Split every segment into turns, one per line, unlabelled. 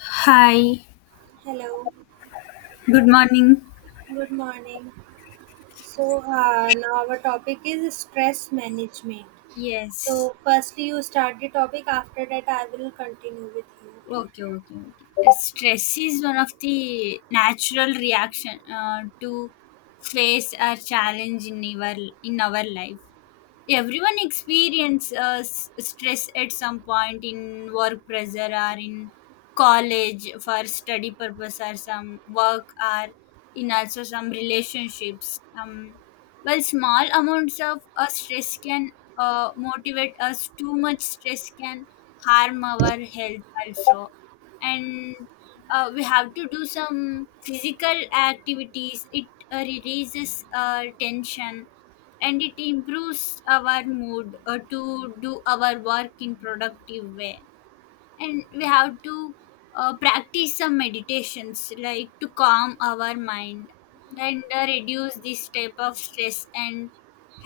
Hi,
Hello,
good morning.
good morning. So, now our topic is stress management.
Yes.
So, firstly, you start the topic. After that, I will continue with you. Okay?
Okay. Stress is one of the natural reaction to face a challenge in our life. Everyone experience stress at some point in work pressure or in college for study purpose or some work or in also some relationships well, small amounts of stress can motivate us. Too much stress can harm our health also. And we have to do some physical activities. It releases tension and it improves our mood to do our work in productive way. And we have to practice some meditations like to calm our mind and reduce this type of stress and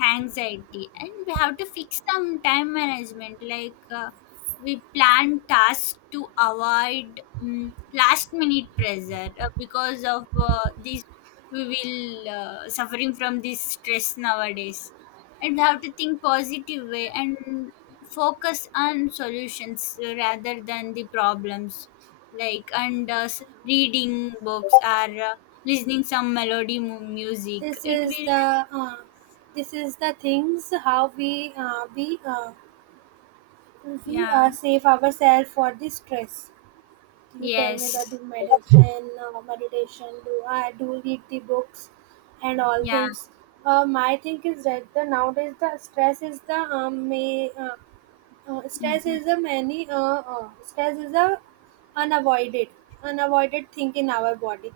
anxiety. And we have to fix some time management, like we plan tasks to avoid last minute pressure because of this, we will suffering from this stress nowadays. And have to think positive way and focus on solutions rather than the problems, like. And reading books or listening some melody music,
This
it
is
will.
the uh, this is the things how we
Yeah.
save ourselves for the stress. You tell me that
Yes.
do medicine, meditation, do I do read the books, and all
Yeah.
things. My thing is that the nowadays the stress is the may. Stress
Mm-hmm.
is a many stress is a unavoided unavoided thing in our body.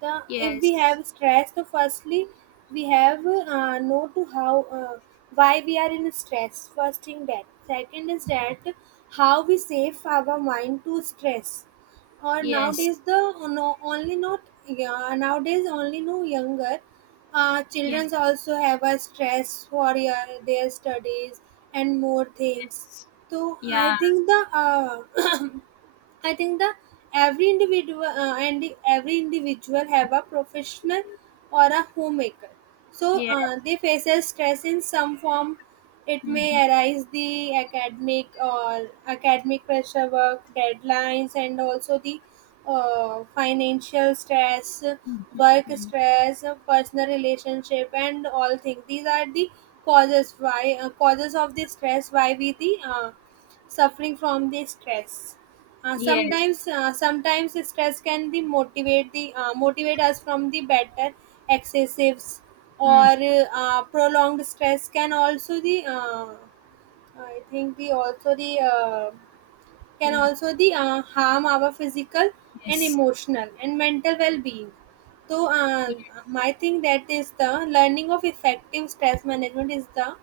If we
Yes.
have stress, so firstly we have know to how why we are in stress. First thing that. Second is that how we save our mind to stress or
Yes.
nowadays the no, only not yeah, nowadays only no younger
Yeah.
children also have a stress for yeah, their studies and more things,
Yes.
so i
Yeah.
think the uh, I think the every individual every individual have a professional or a homemaker. So
Yeah.
they faces stress in some form. It may
Mm-hmm.
arise the academic or academic pressure, work deadlines, and also the financial stress,
Mm-hmm.
work
Mm-hmm.
stress, personal relationship, and all things. These are the causes why causes of the stress. Why we the suffering from the stress.
Yes.
Sometimes stress can be motivate the motivate us from the better excessives
Mm.
or prolonged stress can also the I think the also the can
Yeah.
also the harm our physical and
Yes.
emotional and mental well-being, so
Yeah.
my thing that is the learning of effective stress management is the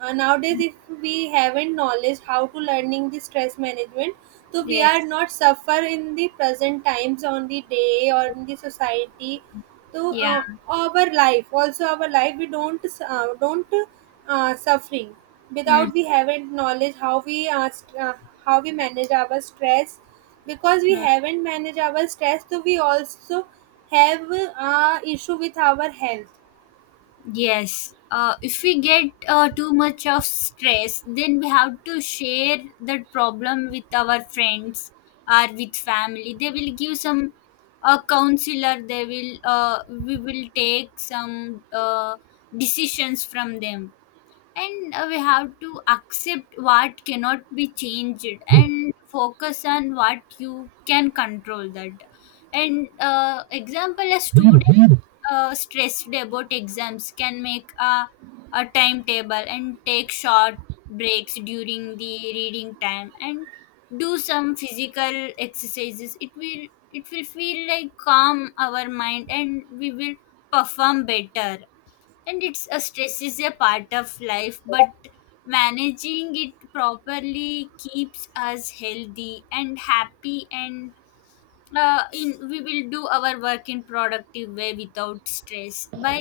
nowadays
Mm.
if we haven't knowledge how to learning the stress management, so we are
Yes.
not suffer in the present times on the day or in the society to
Yeah.
our life, also our life we don't suffering
Mm-hmm.
without we haven't knowledge how how we manage our stress, because we haven't managed our stress, so we also have issue with our health.
Yes, if we get too much of stress, then we have to share that problem with our friends or with family. They will give some counselor. They will we will take some decisions from them, and we have to accept what cannot be changed and focus on what you can control. That and example, a student stressed about exams can make a timetable and take short breaks during the reading time and do some physical exercises. It will, it will feel like calm our mind and we will perform better. And it's a stress is a part of life, but managing it properly keeps us healthy and happy. And in we will do our work in productive way without stress by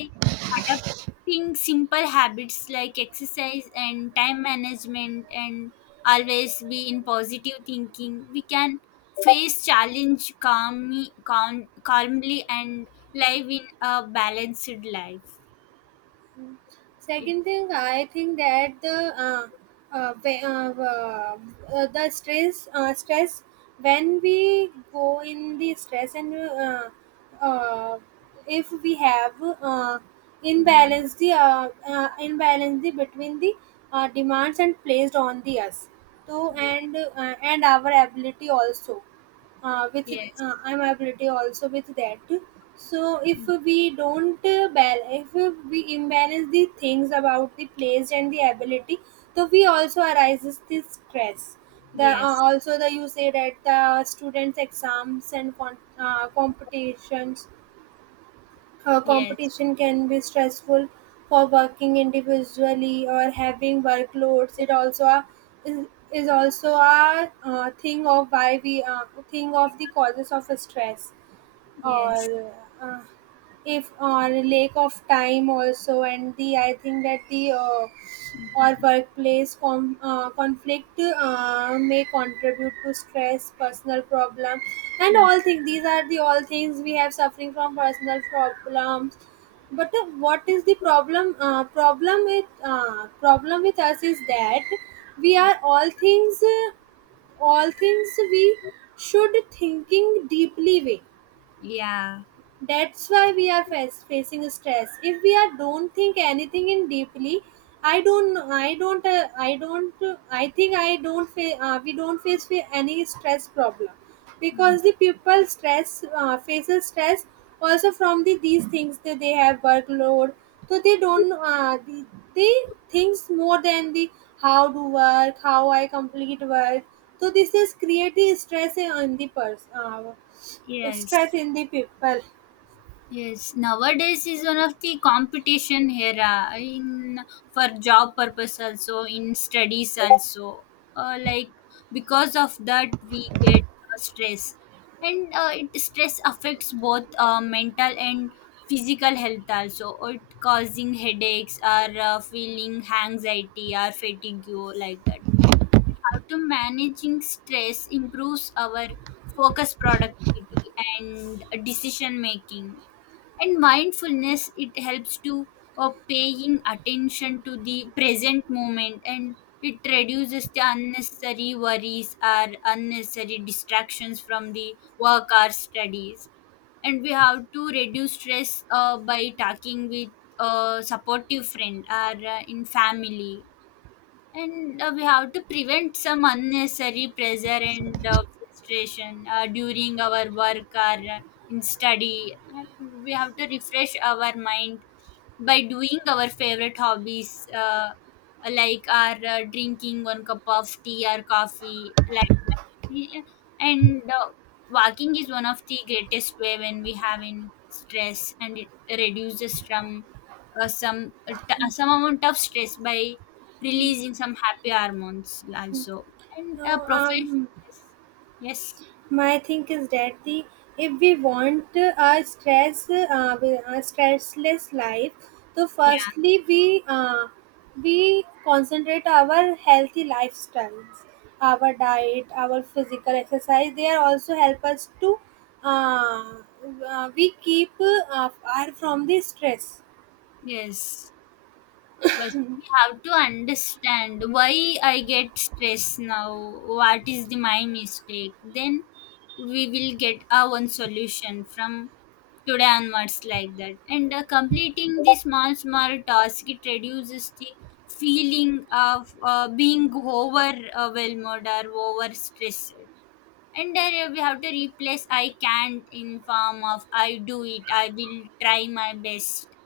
adopting simple habits like exercise and time management. And always be in positive thinking, we can face challenge calmly, calmly, and live in a balanced life. It.
Second thing, I think that the uh, ve- uh, uh, the stress when we go in the stress and uh, if we have uh,
Hmm.
imbalance the between the demands and placed on the us, so
Yes.
and our ability also with
Yes.
I'm ability also with that. So if we don't if we imbalance the things about the place and the ability, so we also arises this stress. The
Yes.
also the, you say that the students exams and competitions
Yes.
competition can be stressful for working individually or having workloads. It also a, is, is also a thing of why we think of the causes of stress
Yes.
or uh, if or lack of time also, and the I think that the or workplace conflict may contribute to stress personal problem and
Mm.
all things, these are the all things we have suffering from personal problems. But what is the problem problem with us is that we
Yeah,
are all things we should thinking deeply way,
yeah.
that's why we are facing stress. If we are don't think anything in deeply, I don't, know- I don't, I don't, I think I don't. We don't face any stress problem,
Mm.
because the people stress faces stress also from the these things that they have workload. So they don't. They thinks more than the how to work, how I complete work. So this is creating stress in the person.
Yes.
Stress in the people.
Yes, nowadays is one of the competition era in for job purpose, also in studies also. Like, because of that we get stress, and it stress affects both mental and physical health also. It causing headaches or feeling anxiety or fatigue, like that. How to managing stress improves our focus, productivity, and decision making. And mindfulness, it helps to paying attention to the present moment, and it reduces the unnecessary worries or unnecessary distractions from the work or studies. And we have to reduce stress by talking with a supportive friend or in family. And we have to prevent some unnecessary pressure and frustration during our work or in study. And we have to refresh our mind by doing our favorite hobbies, like our drinking one cup of tea or coffee, like that. Yeah. And walking is one of the greatest way when we have in stress, and it reduces from some some amount of stress by releasing some happy hormones also. And a
No,
profession. Yes. Yes.
my think is that the if we want a stress a stressless life, so
Yeah.
firstly we concentrate our healthy lifestyles, our diet, our physical exercise. They are also help us to uh, we keep far from the stress.
Yes. First we have to understand why I get stressed now, what is the my mistake. Then we will get our own solution from today onwards, like that. And completing the small small task, it reduces the feeling of being overwhelmed or over stressed. And then we have to replace I can't in form of I do it, I will try my best.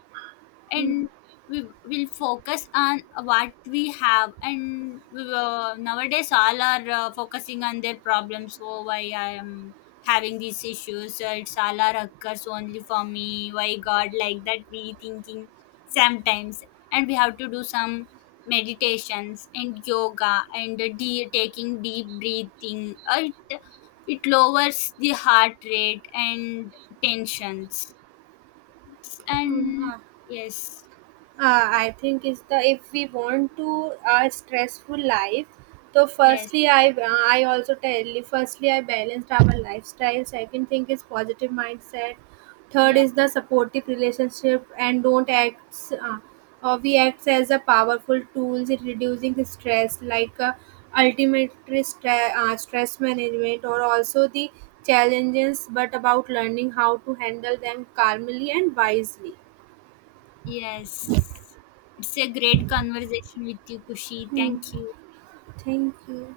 And we will focus on what we have. And we will, nowadays all are focusing on their problems. Oh, why I am having these issues? It's all are occurs only for me, why god, like that we thinking sometimes. And we have to do some meditations and yoga and taking deep breathing it, it lowers the heart rate and tensions.
Mm,
And
uh,
yes.
I think is the if we want to a stressful life. So
Yes.
firstly, I also tell you. Firstly, I balanced our lifestyle. Second thing is positive mindset. Third
Yeah,
is the supportive relationship and don't act. Uh, or we act as a powerful tools in reducing the stress, like ultimate stress management, or also the challenges, but about learning how to handle them calmly and wisely.
yes. It's a great conversation with you, Kushi. Thank you.
Thank you.